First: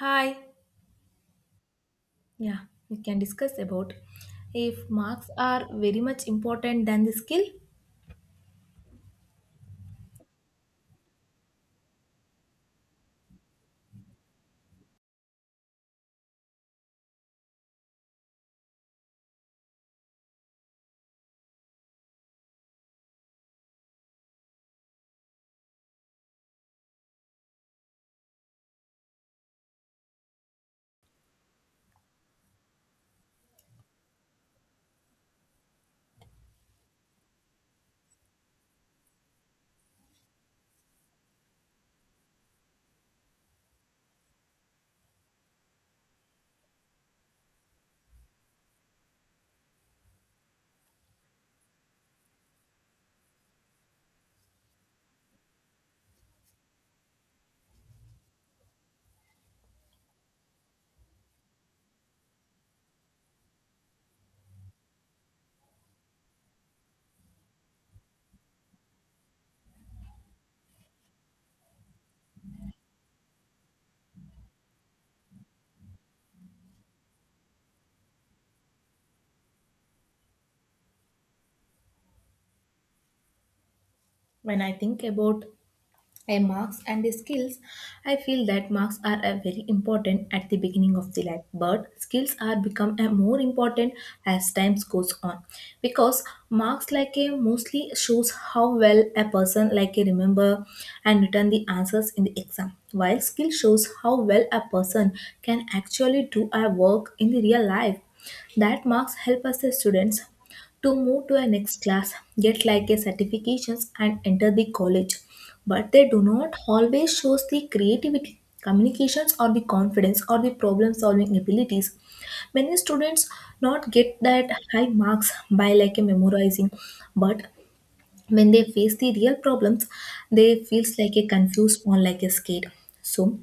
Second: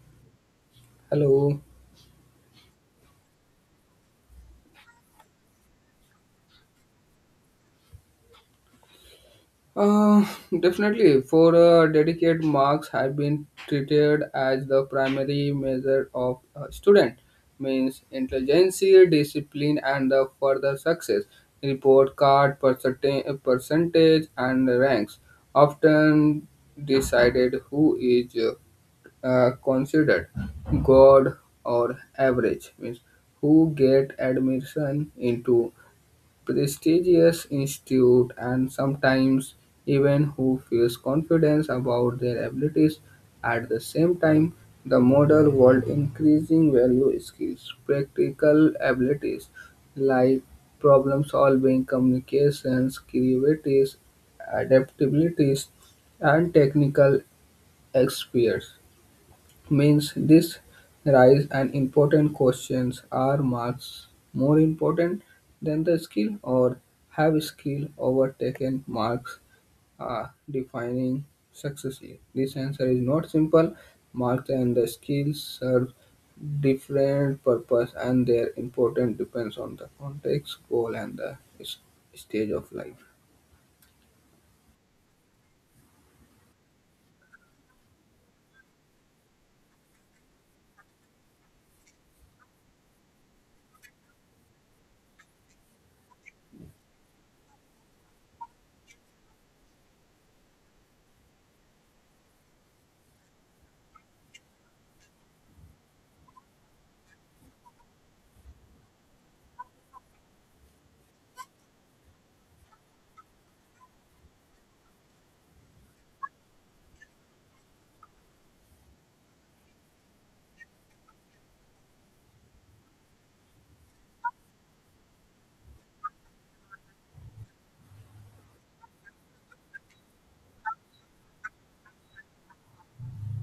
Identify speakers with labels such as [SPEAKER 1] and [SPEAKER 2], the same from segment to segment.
[SPEAKER 1] Hi.
[SPEAKER 2] Hello.
[SPEAKER 1] Yeah, we can discuss about if marks are very much important than the skill.
[SPEAKER 2] Uh, Definitely, for dedicated marks have been treated as the primary measure of a student, means intelligence, discipline, and the further success. Report card percentage and ranks often decided who is considered god or average means who get admission into prestigious institute and sometimes even who feels confidence about their abilities. At the same time, the modern world increasing value skills practical abilities like problem solving communications creativity adaptabilities and technical experts means this rise and important questions are marks more important than the skill, or have skill overtaken marks defining success here. This answer is not simple. Marks and the skills serve different purpose and their importance depends on the context goal and the stage of life.
[SPEAKER 1] When I think about a marks and the skills, I feel that marks are a very important at the beginning of the life, but skills are become a more important as time goes on, because marks like a mostly shows how well a person like a remember and return the answers in the exam, while skill shows how well a person can actually do a work in the real life. That marks help us as students to move to a next class, get like a certifications and enter the college. But they do not always shows the creativity, communications or the confidence or the problem solving abilities. Many students not get that high marks by like a memorizing, but when they face the real problems, they feels like a confused or like a scared. So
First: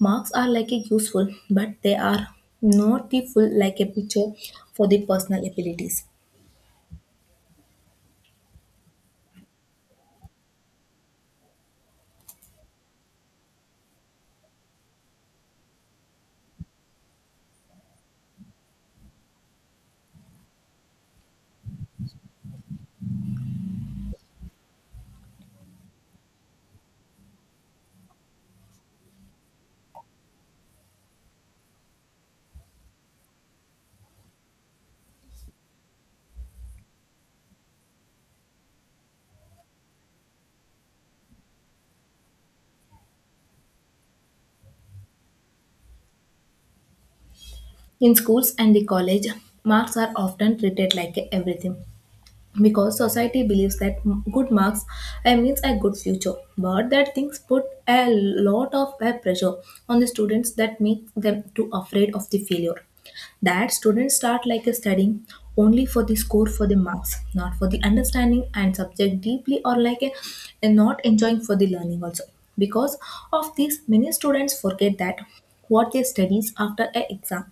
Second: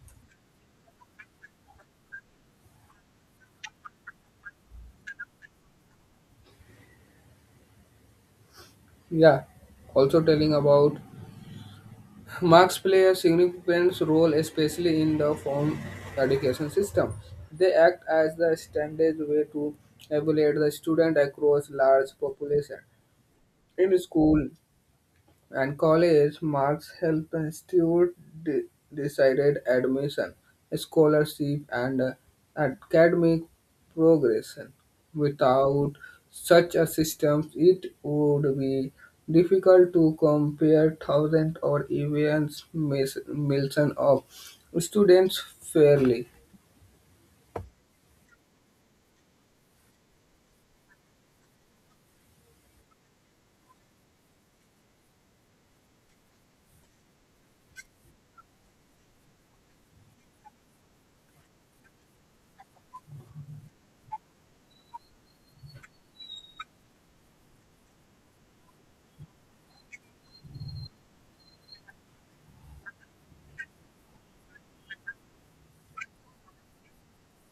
[SPEAKER 1] marks are like a useful, but they are not the full like a picture for the personal abilities.
[SPEAKER 2] Yeah, also telling about marks play a significant role, especially in the formal education system. They act as the standard way to evaluate the student across large population. In school and college, marks help institute de- decided admission, scholarship, and academic progression. Without such a system, it would be difficult to compare thousands or even millions of students fairly.
[SPEAKER 1] In schools and the college, marks are often treated like a everything, because society believes that good marks means a good future. But that things put a lot of pressure on the students that make them too afraid of the failure. That students start like a studying only for the score, for the marks, not for the understanding and subject deeply, or like a not enjoying for the learning also. Because of this, many students forget that what they studies after a exam,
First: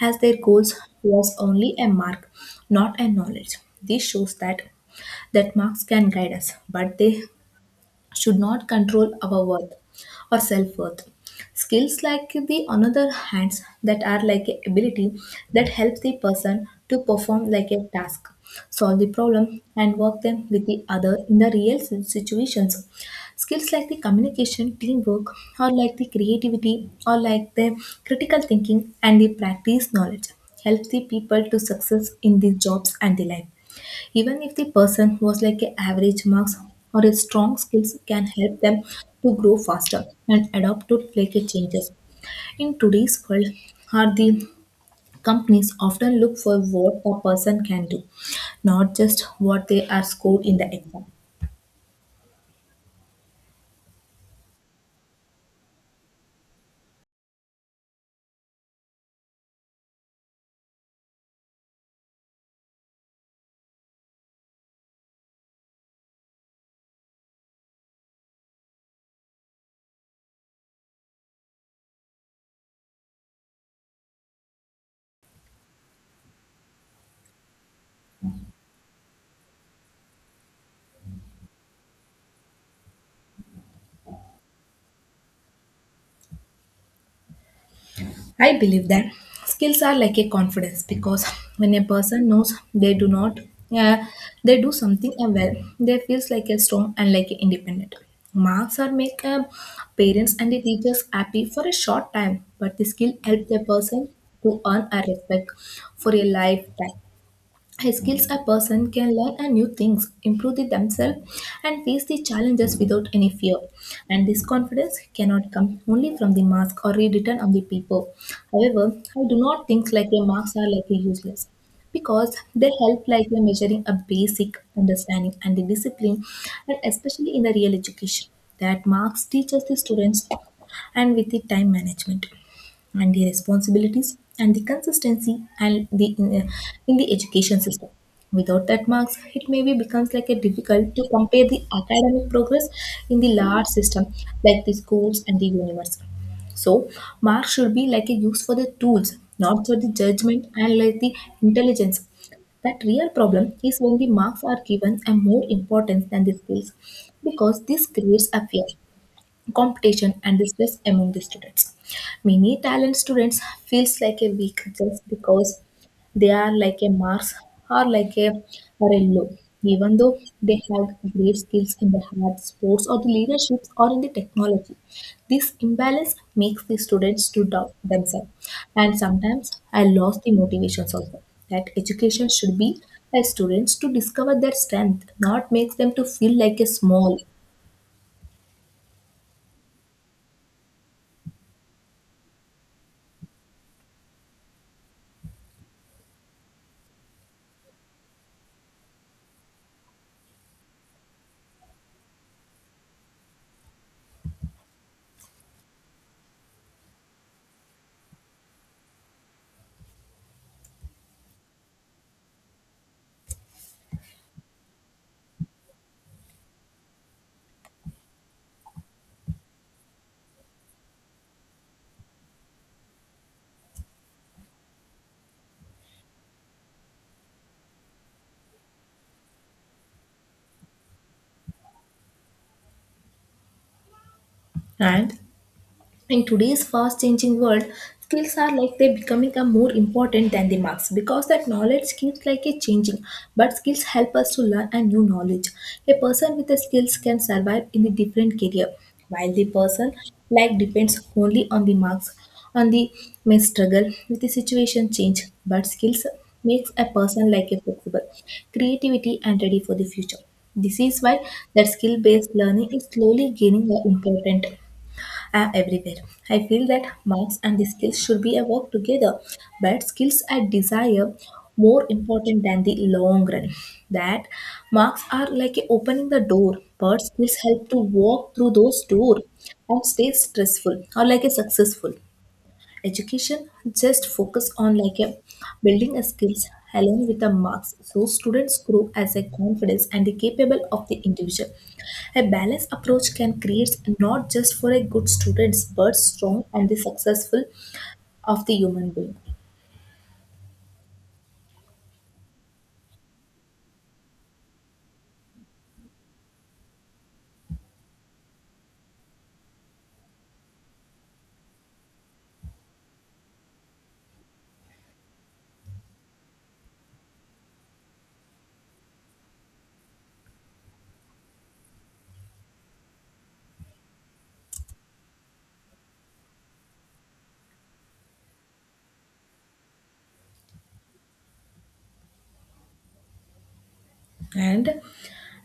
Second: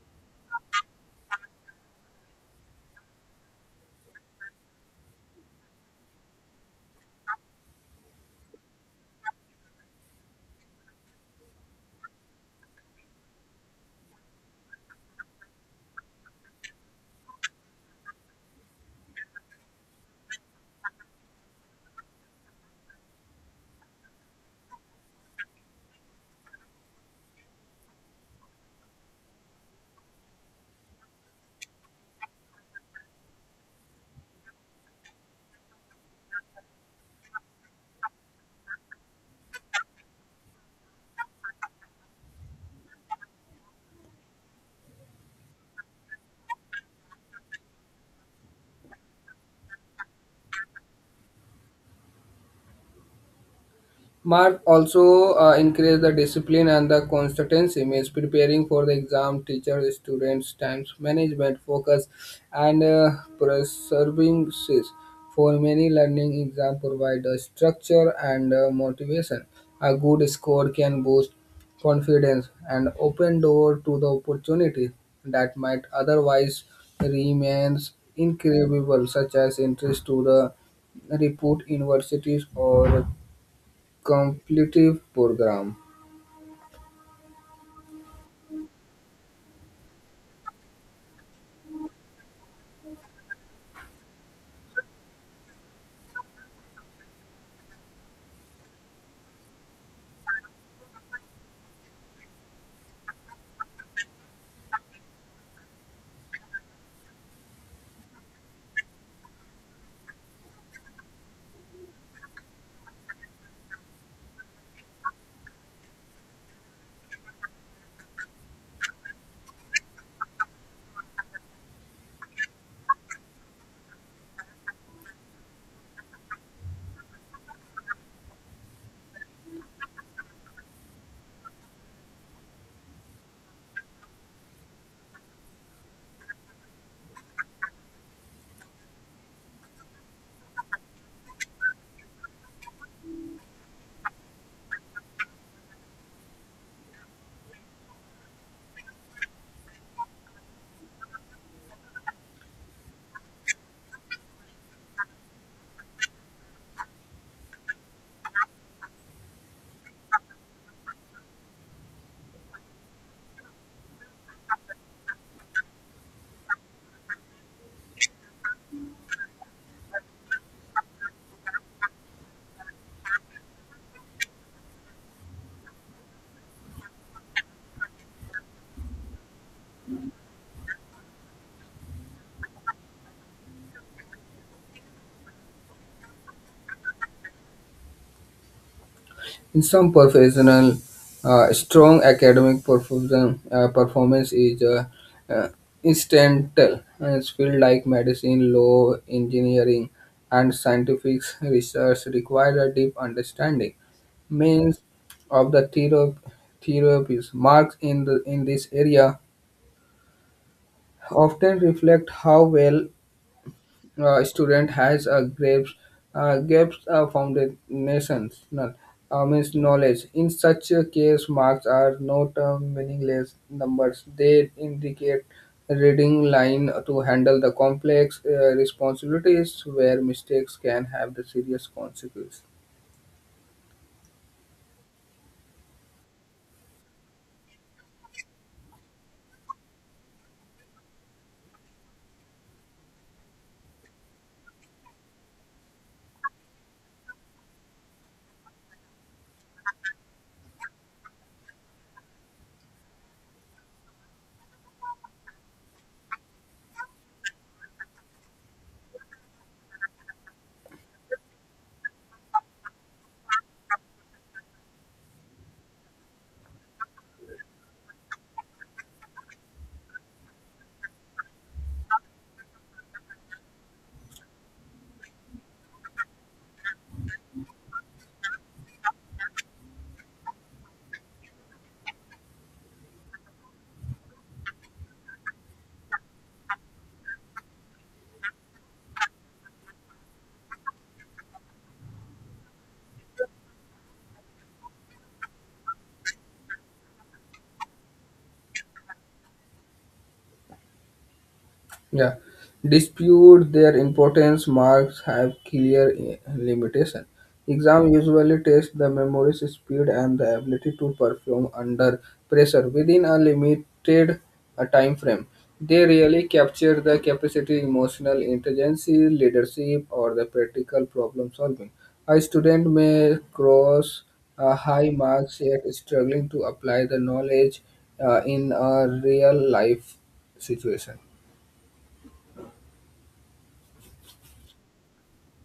[SPEAKER 1] as their goals was only a mark, not a knowledge. This shows that marks can guide us but they should not control our worth or self-worth. Skills like the another hands, that are like a ability that helps the person to perform like a task, solve the problem and work them with the other in the real situations. Skills like the communication, teamwork, or like the creativity, or like the critical thinking and the practice knowledge helps the people to success in the jobs and the life, even if the person was like a average marks, or a strong skills can help them to grow faster and adapt to like a changes. In today's world are the companies often look for what a person can do, not just what they are scored in the exam.
[SPEAKER 2] Mark also increase the discipline and the consistency means preparing for the exam, teacher, students, times management, focus, and services for many learning exam provide a structure and motivation. A good score can boost confidence and open door to the opportunity that might otherwise remains incredible, such as interest to the repute universities or competitive program.
[SPEAKER 1] I believe that skills are like a confidence, because when a person knows they do not, uh, they do something well, they feels like a strong and like a independent. Marks are make parents and the teachers happy for a short time, but the skill helps the person to earn a respect for a lifetime. Skills, a person can learn a new things, improve the themselves, and face the challenges without any fear. And this confidence cannot come only from the mask or rewritten on the paper. However, I do not think like a marks are like a useless, because they help like a measuring a basic understanding and the discipline, and especially in the real education that marks teaches the students, and with the time management and the responsibilities and the consistency and the in the education system, without that marks it maybe becomes like a difficult to compare the academic progress in the large system like the schools and the university. So marks should be like a use for the tools, not for the judgment and like the intelligence. That real problem is when the marks are given a more importance than the skills, because this creates a fear, competition and the stress among the students. Many talent students feels like a weak just because they are like a Mars or like a Morello, even though they have great skills in the hard sports or the leaderships or in the technology. This imbalance makes the students to doubt themselves. And sometimes I lost the motivations also. That education should be by students to discover their strength, not makes them to feel like a small.
[SPEAKER 2] In some professional, strong academic performance is uh, instrumental. And it's like medicine, law, engineering, and scientific research require a deep understanding means of the therapies. Marks in the in this area often reflect how well student has a grapes gaps foundations no, means knowledge. In such a case, marks are not meaningless numbers. They indicate reading line to handle the complex responsibilities where mistakes can have the serious consequences.
[SPEAKER 1] And in today's fast changing world, skills are like they becoming a more important than the marks, because that knowledge keeps like a changing, but skills help us to learn a new knowledge. A person with the skills can survive in the different career, while the person like depends only on the marks, on the may struggle with the situation change, but skills makes a person like a flexible, creativity and ready for the future. This is why that skill-based learning is slowly gaining the important are everywhere. I feel that marks and the skills should be a work together, but skills I desire more important than the long run. That marks are like a opening the door, but skills help to walk through those door and stay stressful or like a successful. Education just focus on like a building a skills along with the marks so students grow as a confidence and the capable of the individual. A balanced approach can create not just for a good students but strong and the successful of the human being.
[SPEAKER 2] Yeah, dispute their importance. Marks have clear limitation. Exam usually test the memory speed and the ability to perform under pressure within a limited time frame. They really capture the capacity, emotional intelligence, leadership, or the practical problem solving. A student may cross high marks yet struggling to apply the knowledge in a real life situation.
[SPEAKER 1] And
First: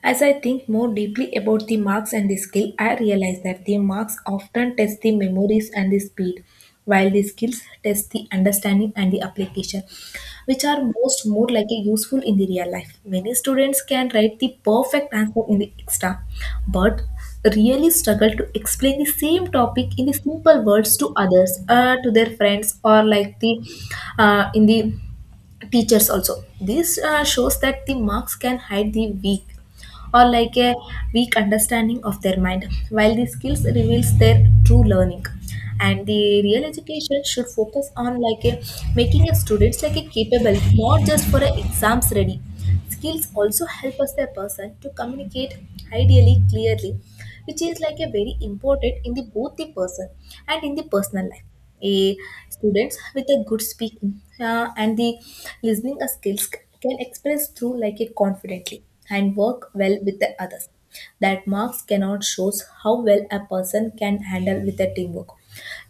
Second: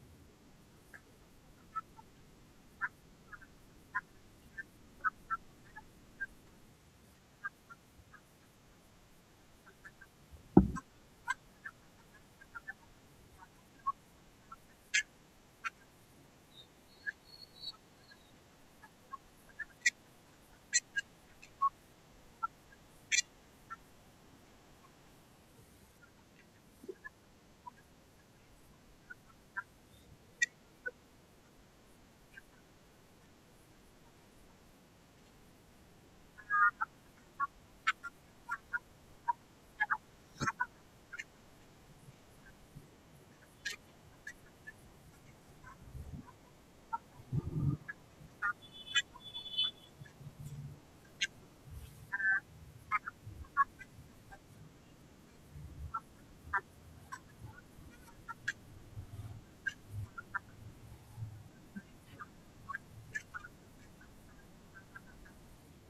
[SPEAKER 1] as I think more deeply about the marks and the skill, I realize that the marks often test the memories and the speed, while the skills test the understanding and the application, which are most more like a useful in the real life. Many students can write the perfect answer in the extra, but really struggle to explain the same topic in the simple words to others, to their friends, or like the in the teachers also. This shows that the marks can hide the weak, or like a weak understanding of their mind, while the skills reveals their true learning. And the real education should focus on like a making a students like a capable, not just for a exams ready. Skills also help us the person to communicate ideally clearly, which is like a very important in the both the person and in the personal life. A students with a good speaking and the listening skills can express through like it confidently and work well with the others. That marks cannot shows how well a person can handle with the teamwork,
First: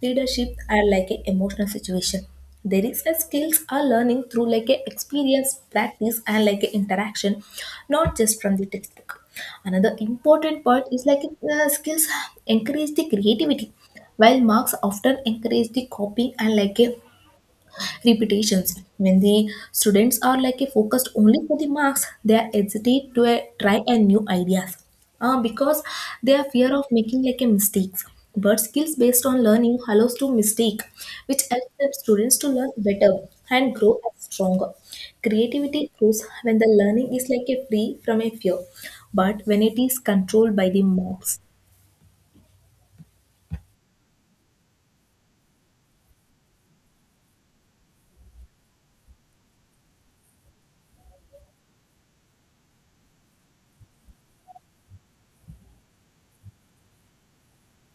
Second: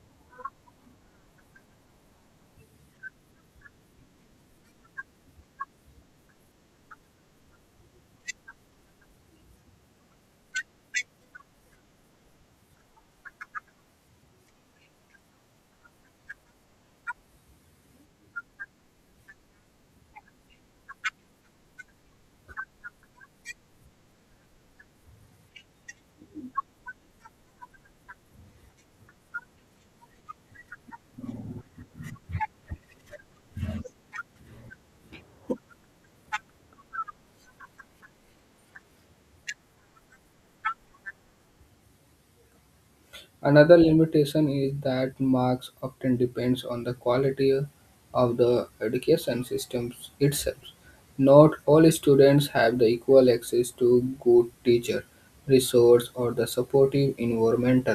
[SPEAKER 1] leadership, are like an emotional situation. There is a skills are learning through like a experience practice and like a interaction, not just from the textbook. Another important part is like skills encourage the creativity, while marks often encourage the copying and like a repetitions. When the students are like a focused only for the marks, they are hesitate to try a new ideas, because they are fear of making like a mistakes. But skills based on learning allows to mistake, which helps the students to learn better and grow as stronger. Creativity grows when the learning is like a free from a fear, but when it is controlled by the marks.
[SPEAKER 2] Another limitation is that marks often depends on the quality of the education system itself. Not all students have the equal access to good teacher, resource or the supportive environment.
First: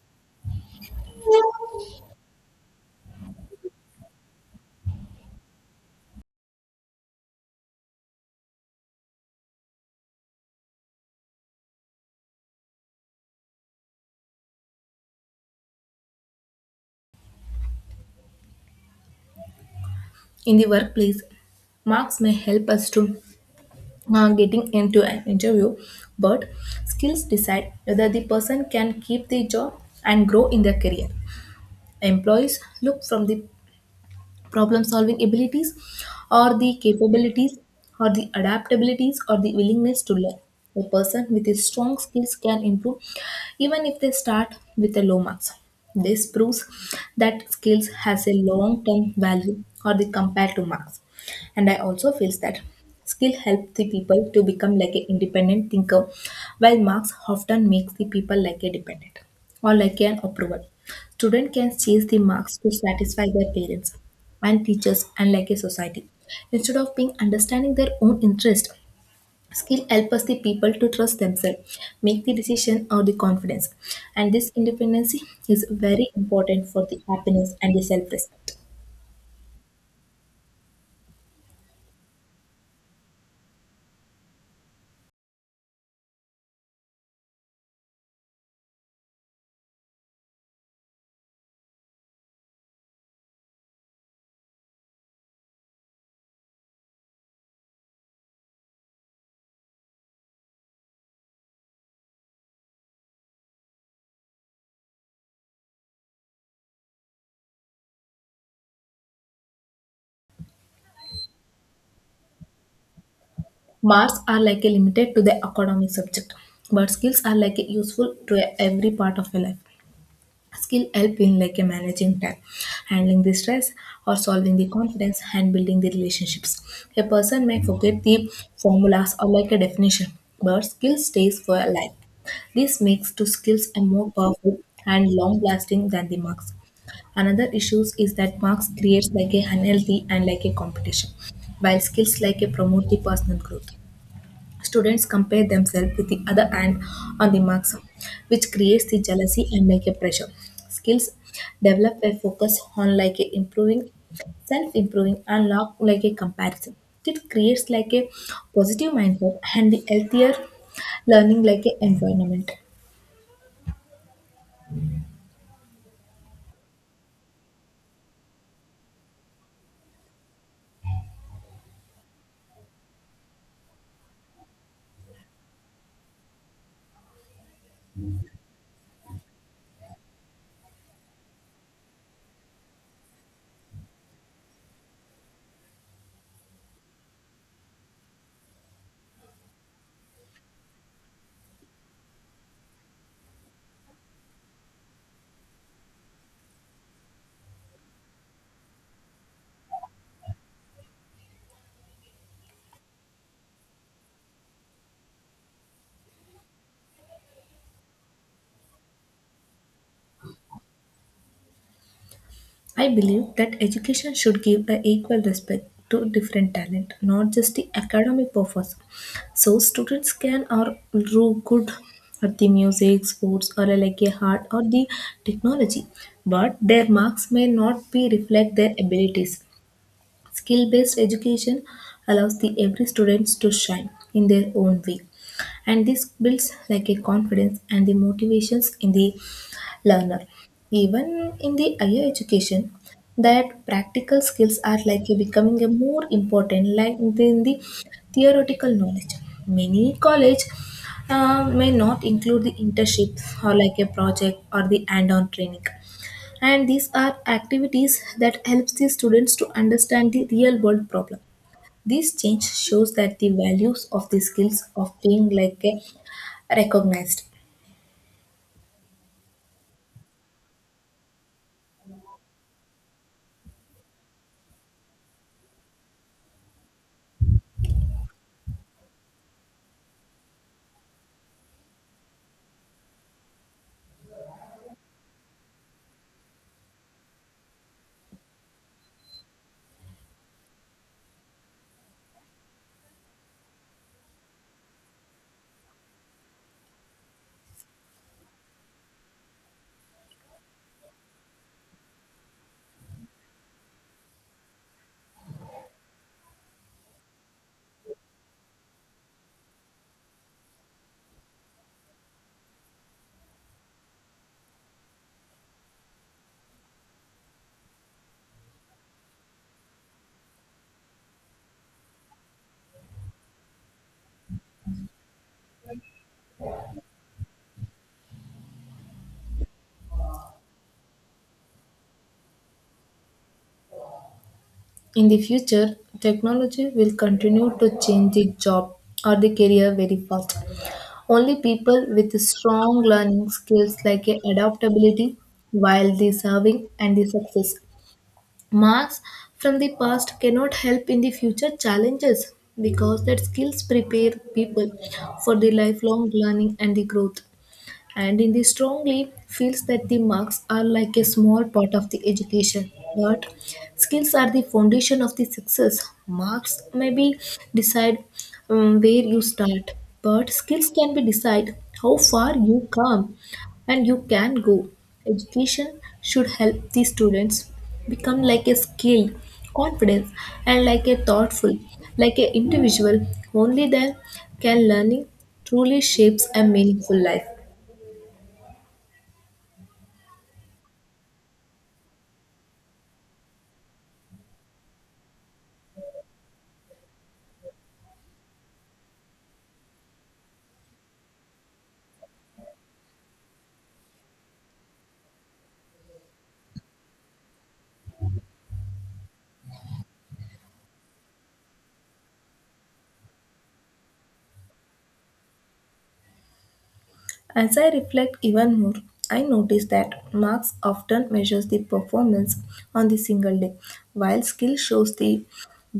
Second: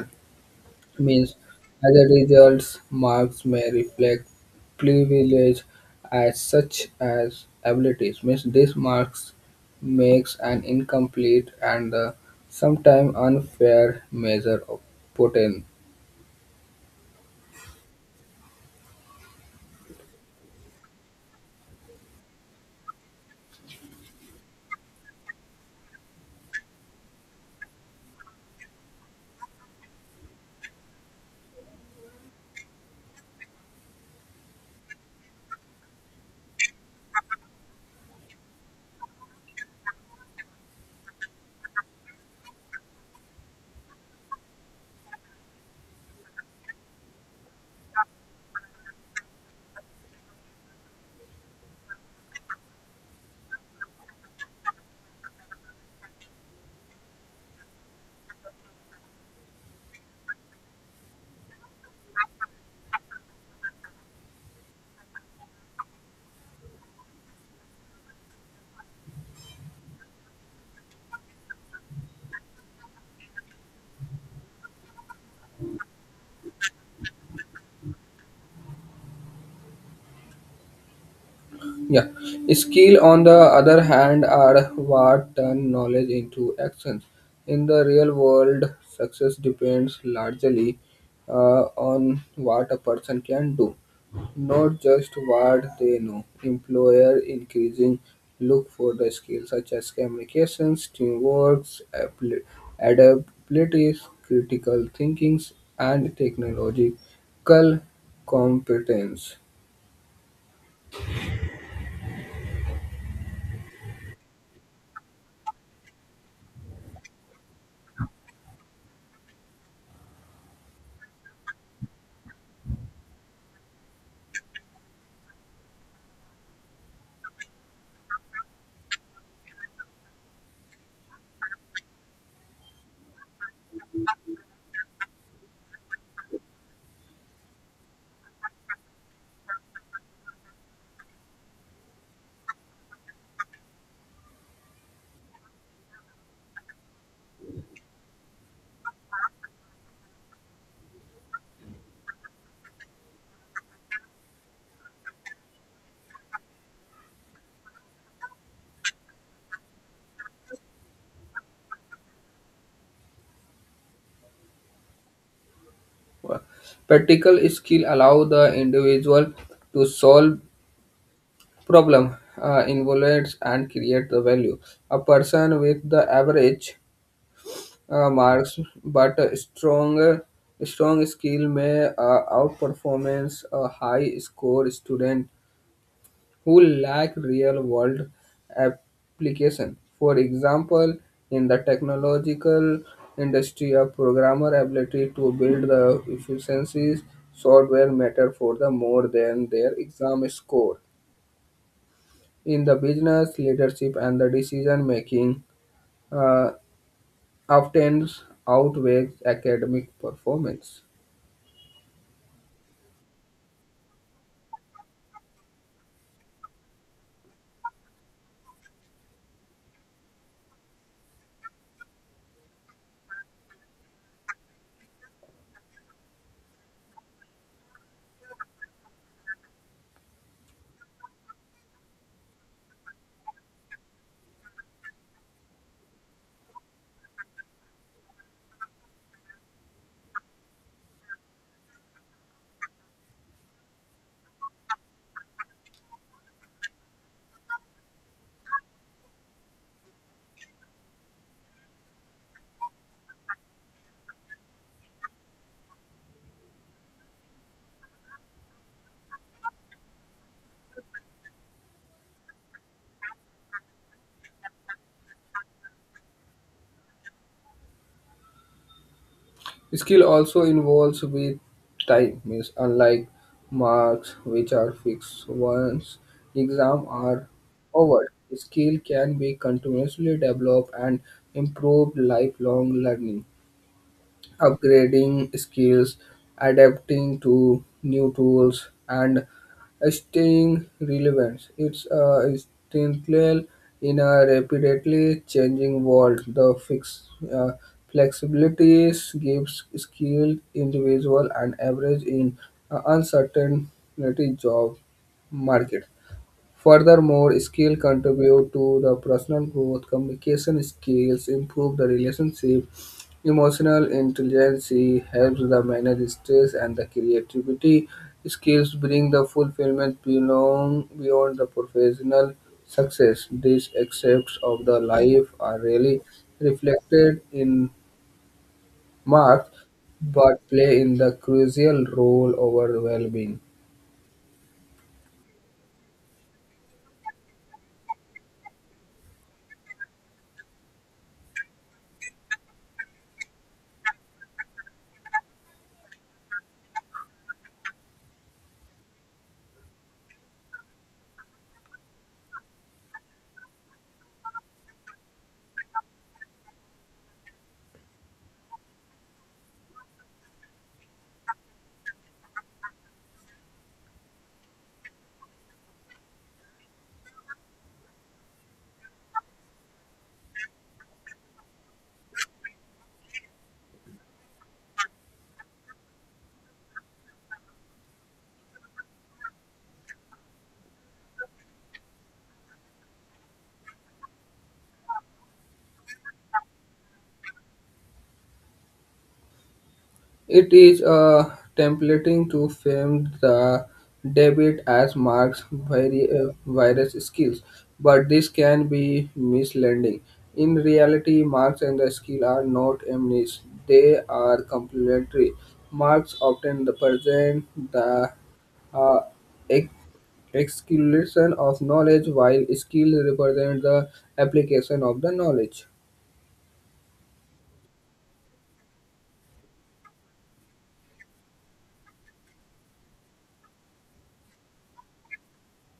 [SPEAKER 2] Means as a result, marks may reflect privilege as such as abilities. Means this marks makes an incomplete and sometimes unfair measure of poten-
[SPEAKER 1] In the workplace, marks may help us to getting into an interview, but skills decide whether the person can keep the job and grow in their career. Employees look from the problem solving abilities, or the capabilities, or the adaptabilities, or the willingness to learn. A person with a strong skills can improve even if they start with a low marks. This proves that skills has a long term value or the compared to marks. And I also feels that skill helps the people to become like an independent thinker, while marks often makes the people like a dependent or like an approval. Student can chase the marks to satisfy their parents and teachers and like a society, instead of being understanding their own interest. Skill help us the people to trust themselves, make the decision or the confidence. And this independency is very important for the happiness and the self-respect.
[SPEAKER 2] Yeah. Skill, on the other hand, are what turn knowledge into actions. In the real world, success depends largely uh, on what a person can do, not just what they know. Employer increasing look for the skills such as communications, teamwork, appli- adaptabilities, critical thinkings, and technological competence.
[SPEAKER 1] Marks are like a limited to the academic subject, but skills are like a useful to every part of your life. Skill help in like a managing time, handling the stress, or solving the confidence and building the relationships. A person may forget the formulas or like a definition, but skill stays for a life. This makes two skills a more powerful and long lasting than the marks. Another issues is that marks creates like a unhealthy and like a competition, while skills like a promote the personal growth. Students compare themselves with the other and on the marks, which creates the jealousy and like a pressure. Skills developed by focus on like a improving, self-improving, and not like a comparison. It creates like a positive mindset and the healthier learning like a environment.
[SPEAKER 2] Practical skill allow the individual to solve problem, involves and create the value. A person with the average marks but a strong skill may outperformance a high score student who lack real world application. For example, in the technological industry, a programmer ability to build the efficiencies software matter for the more than their exam score. In the business, leadership and the decision making uh, often outweighs academic performance.
[SPEAKER 1] I believe that education should give an equal respect to different talent, not just the academic purpose. So students can or do good at the music, sports, or like a art or the technology, but their marks may not be reflect their abilities. Skill-based education allows the every students to shine in their own way, and this builds like a confidence and the motivations in the learner. Even in the higher education, that practical skills are likely becoming a more important like than the theoretical knowledge. Many college may not include the internships or like a project or the hand-on training, and these are activities that helps the students to understand the real world problem. This change shows that the values of the skills of being like a recognized.
[SPEAKER 2] Skill also involves with time, means unlike marks which are fixed once exam are over. Skill can be continuously developed and improved lifelong learning upgrading skills, adapting to new tools, and staying relevant. It's essential in a rapidly changing world. The fix, uh, flexibilities gives skilled individual an average in uncertainty job market. Furthermore, skill contribute to the personal growth, communication skills, improve the relationship, emotional intelligence helps the manage stress and the creativity skills bring the fulfillment beyond the professional success. These aspects of the life are really reflected in marks but play in the crucial role over well-being.
[SPEAKER 1] In the future, technology will continue to change the job or the career very fast. Only people with strong learning skills like a adaptability while the serving and the success marks from the past cannot help in the future challenges, because that skills prepare people for the lifelong learning and the growth, and in the strongly feels that the marks are like a small part of the education, but skills are the foundation of the success. Marks maybe decide where you start, but skills can be decide how far you come and you can go. Education should help the students become like a skill, confidence, and like a thoughtful like a individual. Only then can learning truly shapes a meaningful life.
[SPEAKER 2] It is a templating to frame the debit as Marx's virus skills, but this can be misleading. In reality, Marx and the skill are not enemies; they are complementary. Marx often present the uh, ex- accumulation of knowledge, while skill represent the application of the knowledge.
[SPEAKER 1] As I reflect even more, I notice that marks often measures the performance on the single day, while skill shows the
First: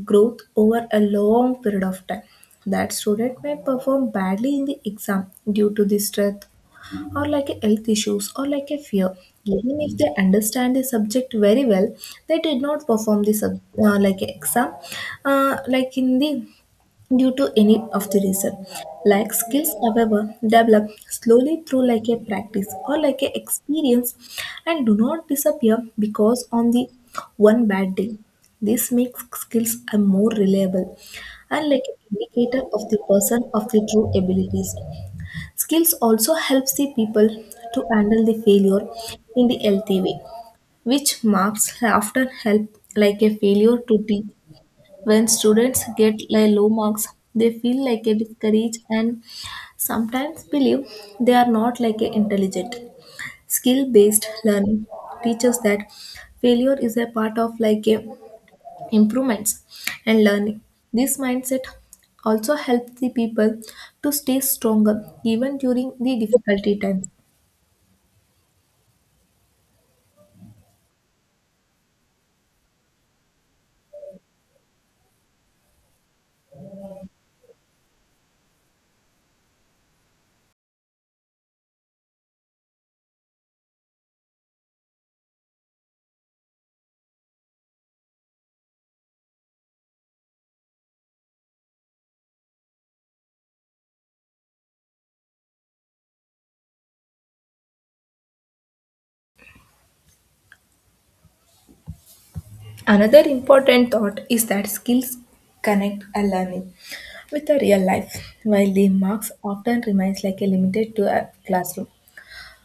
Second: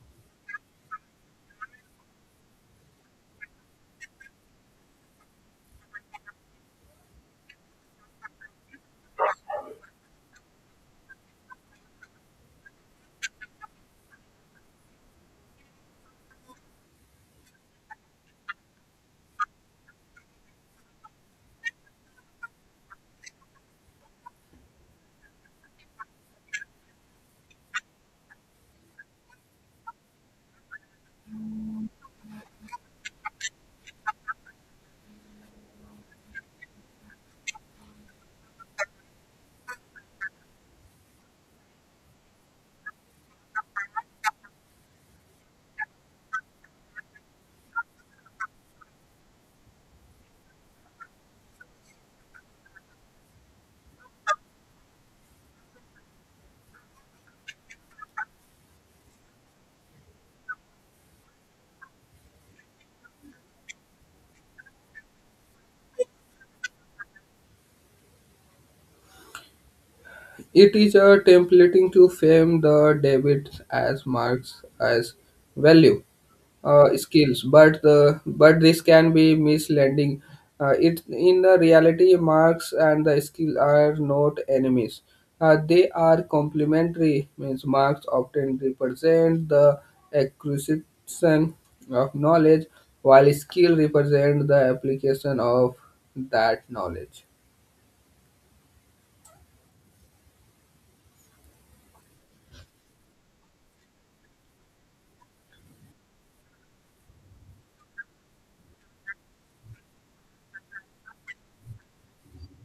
[SPEAKER 1] growth over a long period of time. That student may perform badly in the exam due to the stress or like a health issues or like a fear. Even if they understand the subject very well, they did not perform the like a exam, like in the due to any of the reason. Like skills, however, develop slowly through like a practice or like a experience and do not disappear because on the one bad day. This makes skills are more reliable and like an indicator of the person of the true abilities. Skills also helps the people to handle the failure in the healthy way, which marks often help like a failure to the when students get like low marks, they feel like a discouraged and sometimes believe they are not like a intelligent. Skill-based learning teaches that failure is a part of like a improvements and learning. This mindset also helps the people to stay stronger even during the difficulty times.
[SPEAKER 2] It is a templating to frame the debits as marks as value skills, but the but this can be misleading. It in the reality, marks and the skill are not enemies. They are complementary. Means marks often represent the acquisition of knowledge, while skill represent the application of that knowledge.
[SPEAKER 1] Another important thought is that skills connect a learning with a real life, while the marks often remains like a limited to a classroom.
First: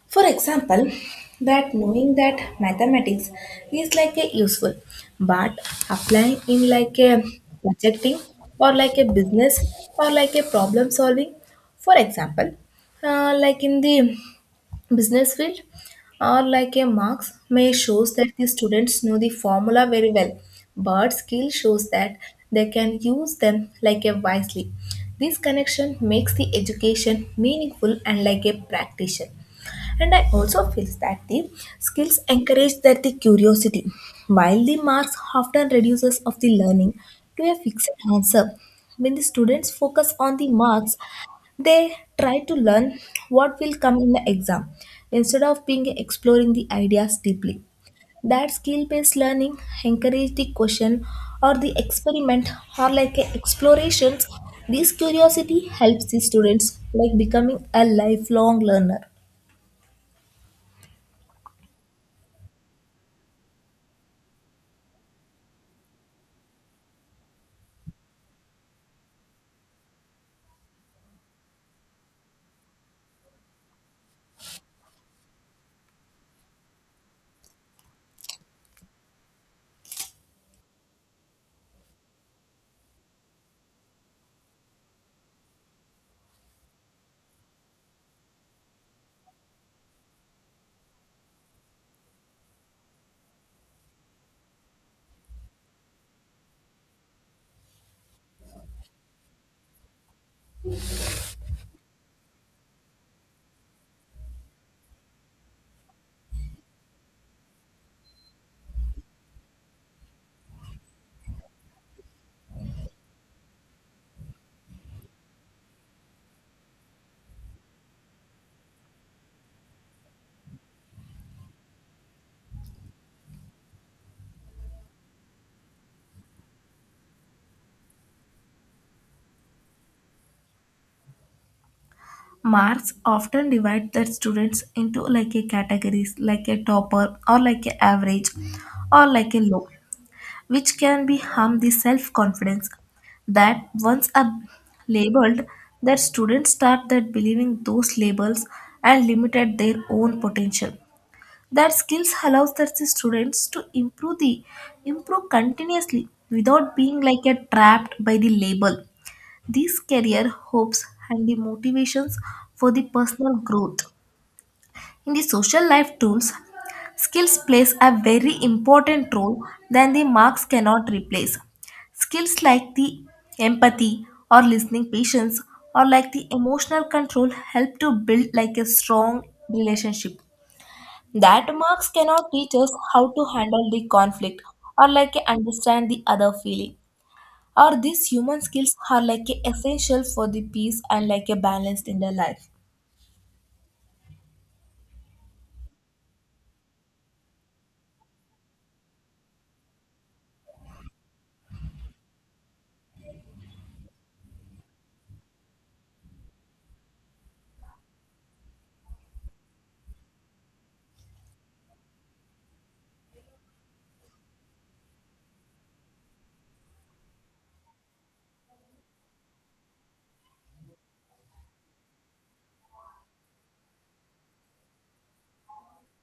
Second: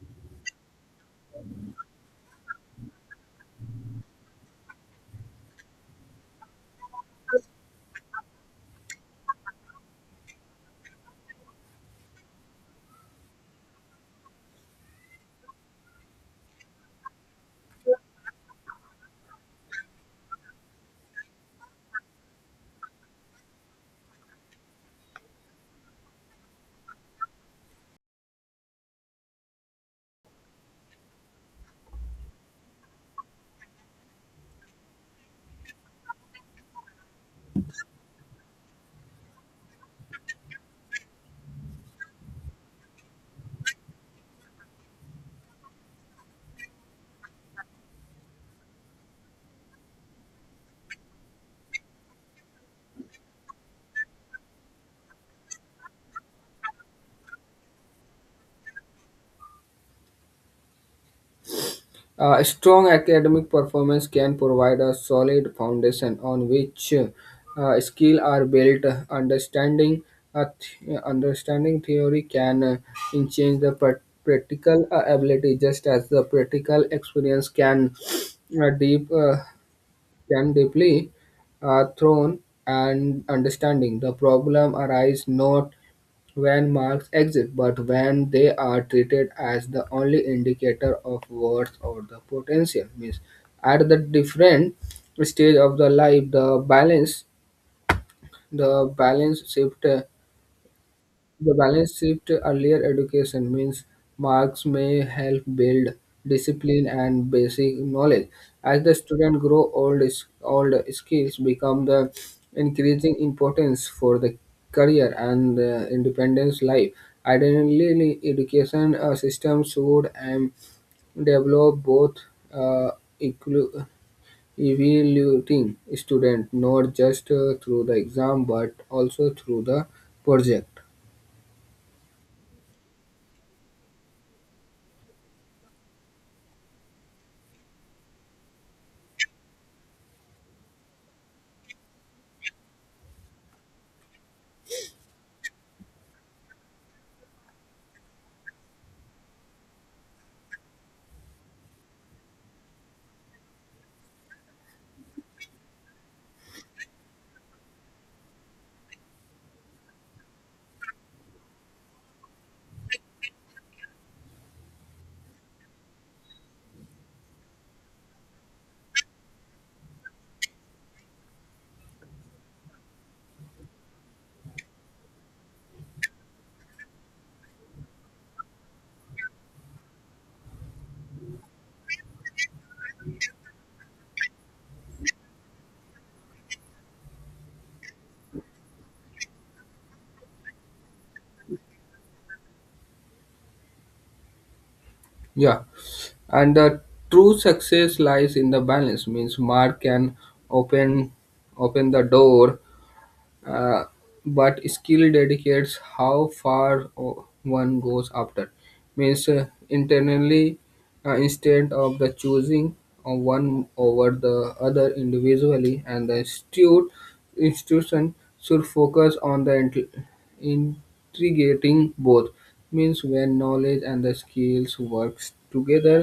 [SPEAKER 1] For example, that knowing that mathematics is like a useful, but applying in like a projecting or like a business or like a problem solving. For example, like in the business field or like a marks may shows that the students know the formula very well, but skill shows that they can use them like a wisely. This connection makes the education meaningful and like a practitioner, and I also feel that the skills encourage that the curiosity while the marks often reduces of the learning to a fixed answer. When the students focus on the marks, they try to learn what will come in the exam instead of being exploring the ideas deeply. That skill-based learning encourage the question or the experiment or like a explorations. This curiosity helps the students like becoming a lifelong learner.
[SPEAKER 2] A strong academic performance can provide a solid foundation on which skills are built. Understanding Understanding theory can enhance the practical ability, just as the practical experience can uh, deep. Uh, deeply thrown and understanding. The problem arise not when marks exist, but when they are treated as the only indicator of worth or the potential. Means at the different stage of the life, the balance shift uh, the balance shift earlier education means marks may help build discipline and basic knowledge. As the student grow old, old skills become the increasing importance for the career and the independence life. Ideally, education system should develop both uh, equal- evaluating student not just through the exam but also through the project.
[SPEAKER 1] Marks often divide their students into like a categories like a topper or like a average or like a low, which can be harm the self-confidence that once are labeled, their students start that believing those labels and limited their own potential. That skills allows their students to improve continuously without being like a trapped by the label. These career hopes and the motivations for the personal growth. In the social life tools, skills plays a very important role that the marks cannot replace. Skills like the empathy or listening patience or like the emotional control help to build like a strong relationship. That marks cannot teach us how to handle the conflict or like understand the other feeling. Or these human skills are like a essential for the peace and like a balance in their life.
[SPEAKER 2] Yeah, and the true success lies in the balance. Means Mark can open open the door, uh, but skill dedicates how far one goes after means internally instead of the choosing of one over the other individually and the institute institution should focus on the integrating both means when knowledge and the skills works together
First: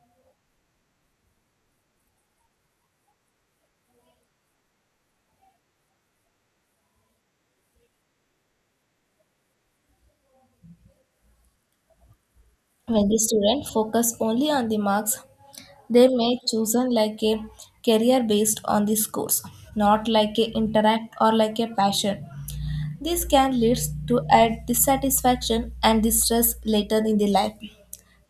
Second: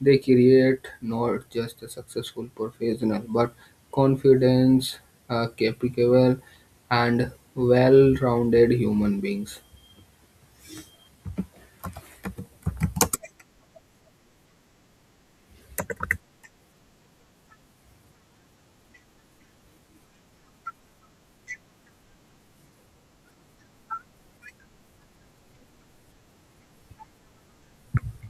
[SPEAKER 2] they create not just a successful professional but confidence capable and well-rounded human beings.
[SPEAKER 1] When the student focus only on the marks, they may chosen like a career based on the scores, not like a interact or like a passion. This can lead to a dissatisfaction and distress later in the life.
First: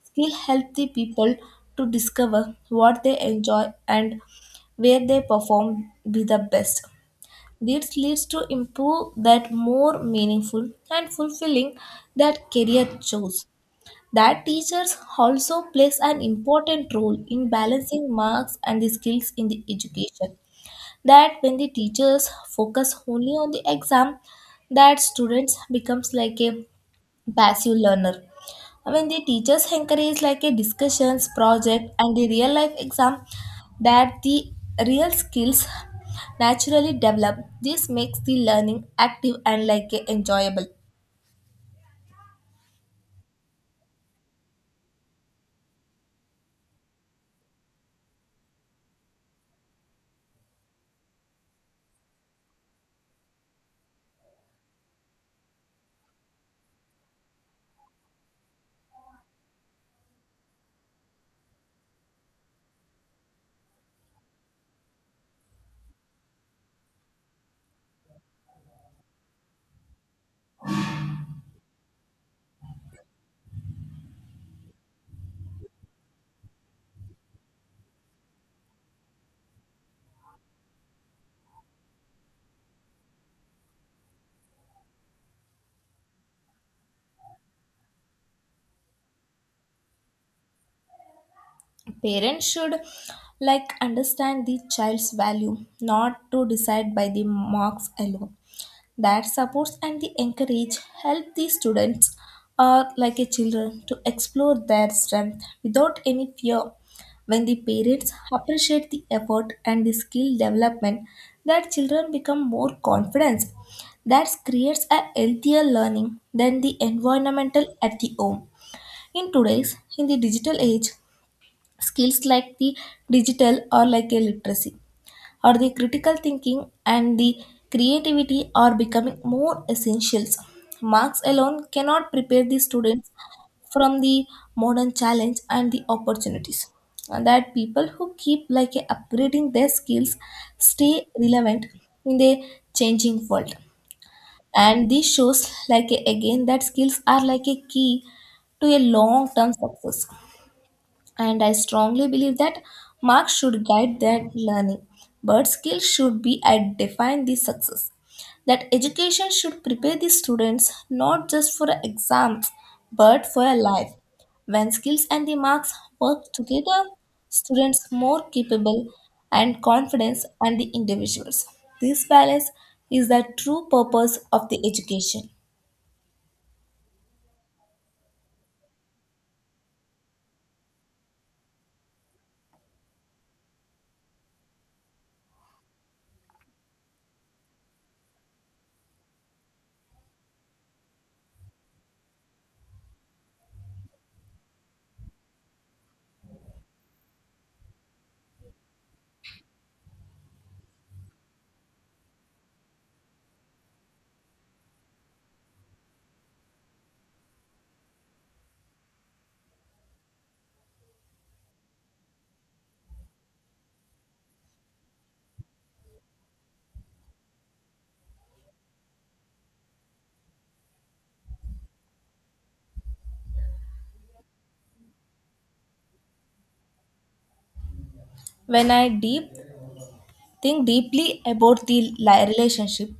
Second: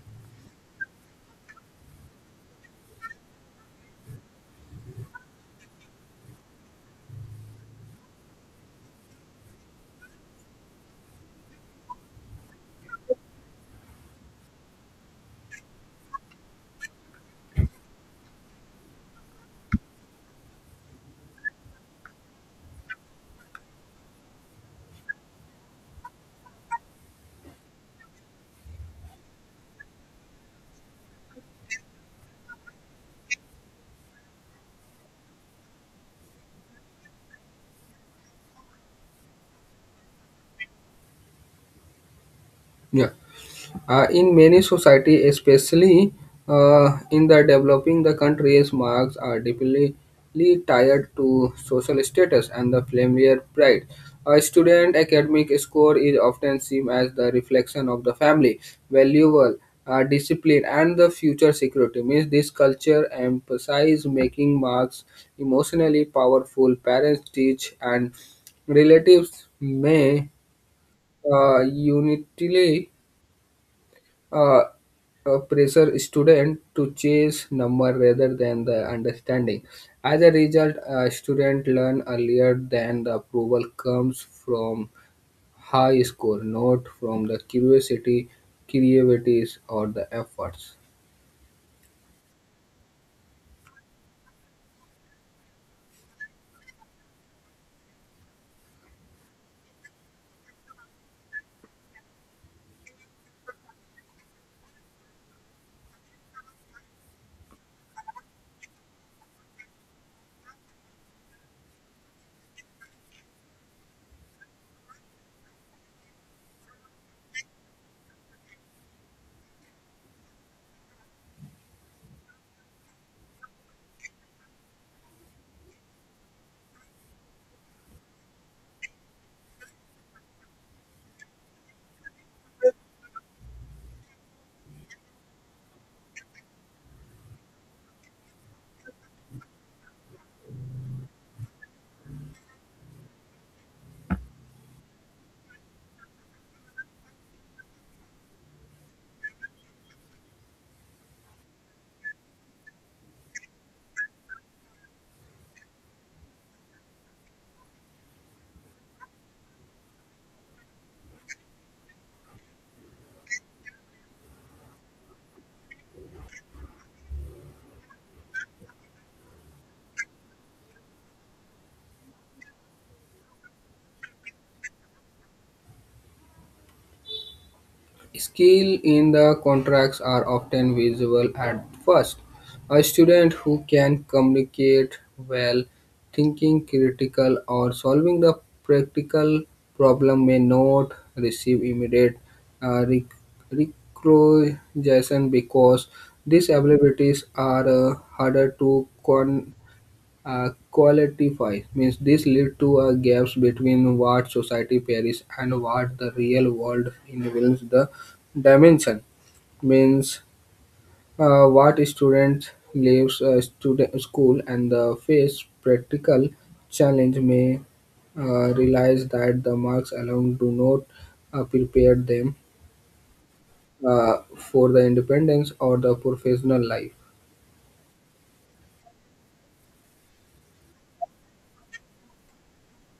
[SPEAKER 1] Skill help the people to discover what they enjoy and where they perform be the best. This leads to improve that more meaningful and fulfilling that career choice. That teachers also plays an important role in balancing marks and the skills in the education. That when the teachers focus only on the exam, that students becomes like a passive learner. When the teachers encourage like a discussions project and the real life exam, that the real skills naturally develop. This makes the learning active and like a enjoyable.
[SPEAKER 2] Yeah. In many society, especially in the developing the countries, marks are deeply tied to social status and the familiar pride. A student academic score is often seen as the reflection of the family, valuable, discipline, and the future security. Means this culture emphasizes making marks emotionally powerful. Parents teach and relatives may unitarily uh, pressure student to chase number rather than the understanding. As a result, a student learn earlier than the approval comes from high score, not from the curiosity, creativities, or the efforts.
[SPEAKER 1] Parents should like understand the child's value not to decide by the marks alone. That supports and the encourage help the students or like a children to explore their strength without any fear. When the parents appreciate the effort and the skill development, that children become more confident. That creates a healthier learning than the environmental at the home. In today's in the digital age, skills like the digital or like a literacy or the critical thinking and the creativity are becoming more essentials. Marks alone cannot prepare the students from the modern challenge and the opportunities. And that people who keep like upgrading their skills stay relevant in the changing world. And this shows like again that skills are like a key to a long term success, and I strongly believe that marks should guide their learning, but skills should be at define the success. That education should prepare the students not just for exams but for a life. When skills and the marks work together, students more capable and confidence and the individuals. This balance is the true purpose of the education.
[SPEAKER 2] Skill in the contracts are often visible at first. A student who can communicate well, thinking critical or solving the practical problem may not receive immediate uh, rec- recognition because these abilities are harder to quantify qualifies means this leads to a gaps between what society peries and what the real world enables the dimension means what student leaves student school and the face practical challenge may realize that the marks alone do not prepare them for the independence or the professional life.
[SPEAKER 1] When I deep think deeply about the relationship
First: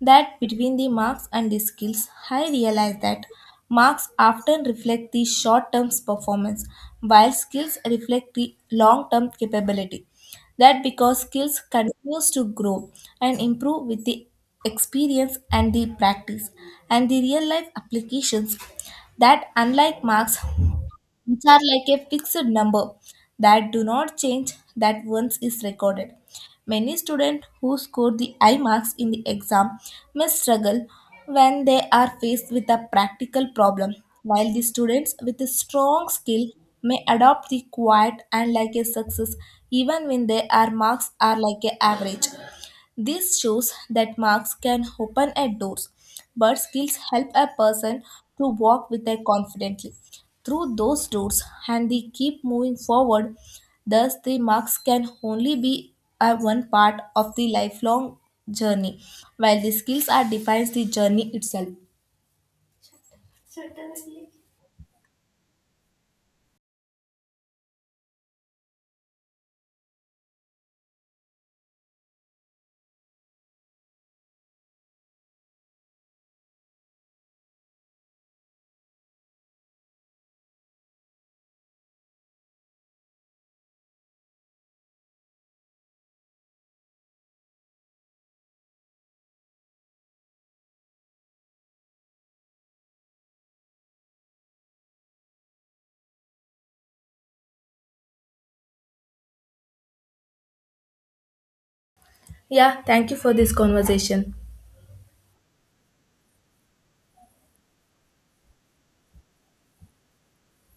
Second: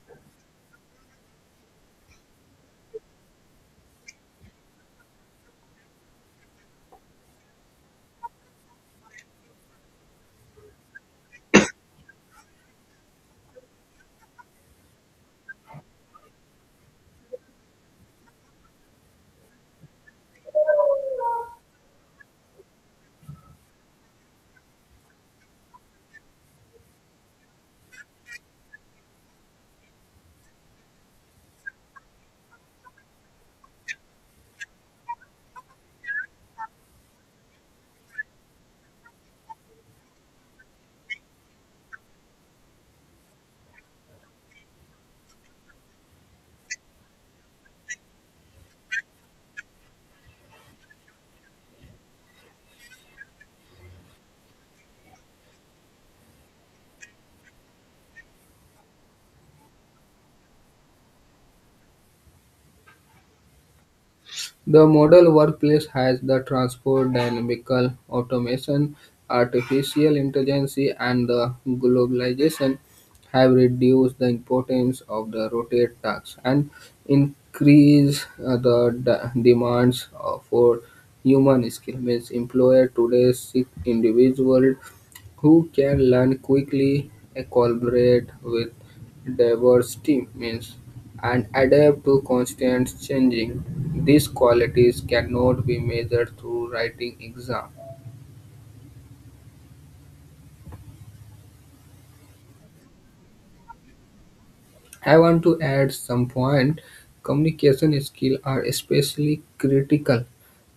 [SPEAKER 1] that between the marks and the skills, I realize that marks often reflect the short-term performance, while skills reflect the long-term capability. That because skills continues to grow and improve with the experience and the practice and the real life applications, that unlike marks which are like a fixed number that do not change that once is recorded. Many students who score the high marks in the exam may struggle when they are faced with a practical problem, while the students with a strong skill may adopt the quiet and like a success even when their marks are like a average. This shows that marks can open at doors, but skills help a person to walk with a confidently through those doors and they keep moving forward. Thus, the marks can only be a one part of the lifelong journey, while the skills are defines the journey itself.
[SPEAKER 2] The modern workplace has the transport, dynamical automation, artificial intelligence, and the globalization have reduced the importance of the rotate tasks and increase demands for human skill. Means employer today seek individual who can learn quickly, collaborate with diverse team. Means and adapt to constant changing. These qualities cannot be measured through writing exam.
[SPEAKER 1] Yeah, thank you for this conversation.
[SPEAKER 2] I want to add some point. Communication skills are especially critical.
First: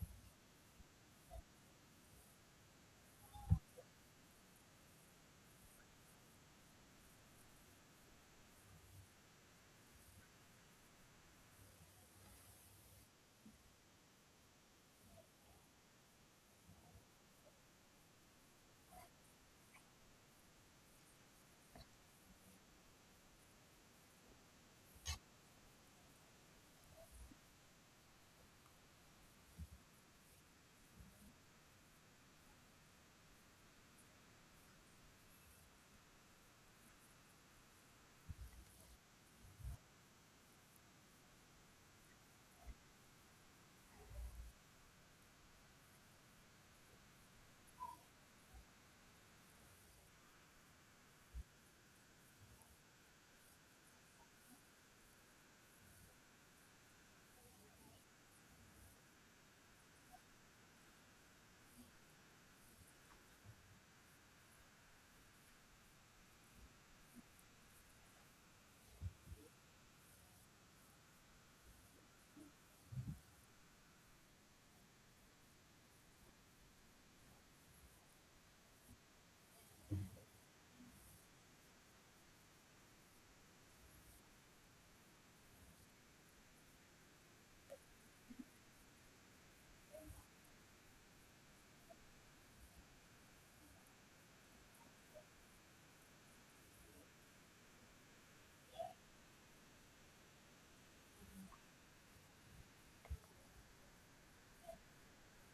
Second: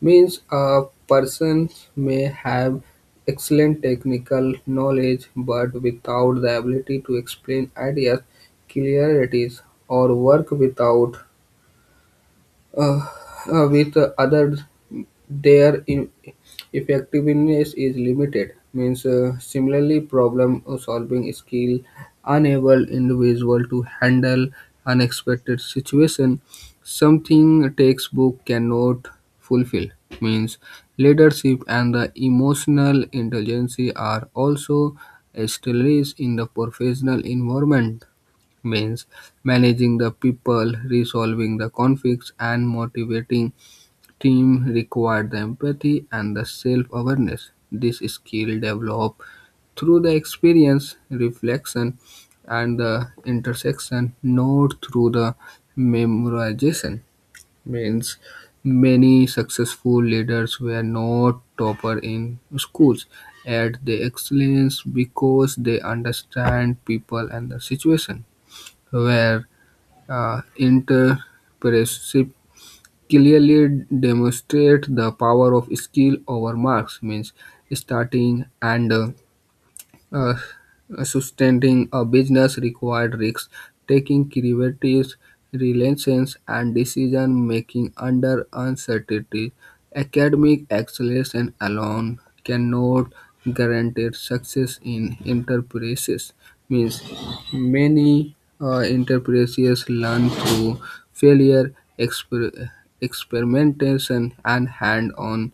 [SPEAKER 2] Means a person may have excellent technical knowledge but without the ability to explain ideas, clearities, or work without uh, with others their effectiveness is limited means similarly problem solving skill enable individual to handle unexpected situation something textbook cannot fulfill means leadership and the emotional intelligence are also established in the professional environment means managing the people, resolving the conflicts, and motivating team require the empathy and the self-awareness. This skill develop through the experience, reflection, and the intersection, not through the memorization. Means many successful leaders were not topper in schools, yet they excellence because they understand people and the situation. Were entrepreneurship clearly demonstrate the power of skill over marks means starting and uh, sustaining a business required risks, taking creative relations and decision making under uncertainty. Academic excellence alone cannot guarantee success in enterprises. Means many enterprises learn through failure, experimentation, and hand-on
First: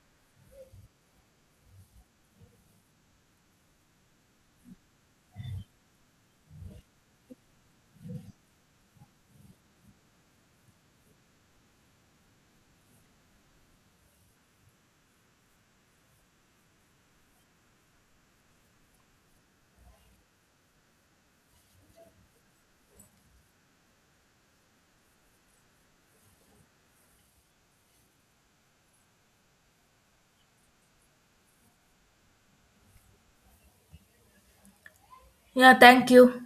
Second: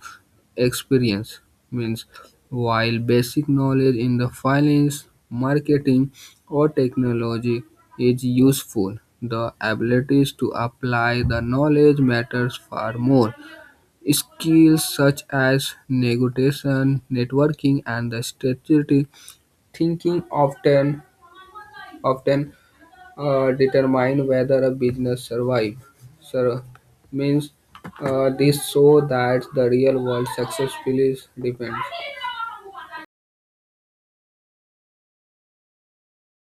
[SPEAKER 2] experience means while basic knowledge in the finance, marketing, or technology is useful, the abilities to apply the knowledge matters far more. Skills such as negotiation, networking, and the strategic thinking often determine whether a business survive. Sur- means this show that the real world successfully depends.
[SPEAKER 1] Yeah, thank you.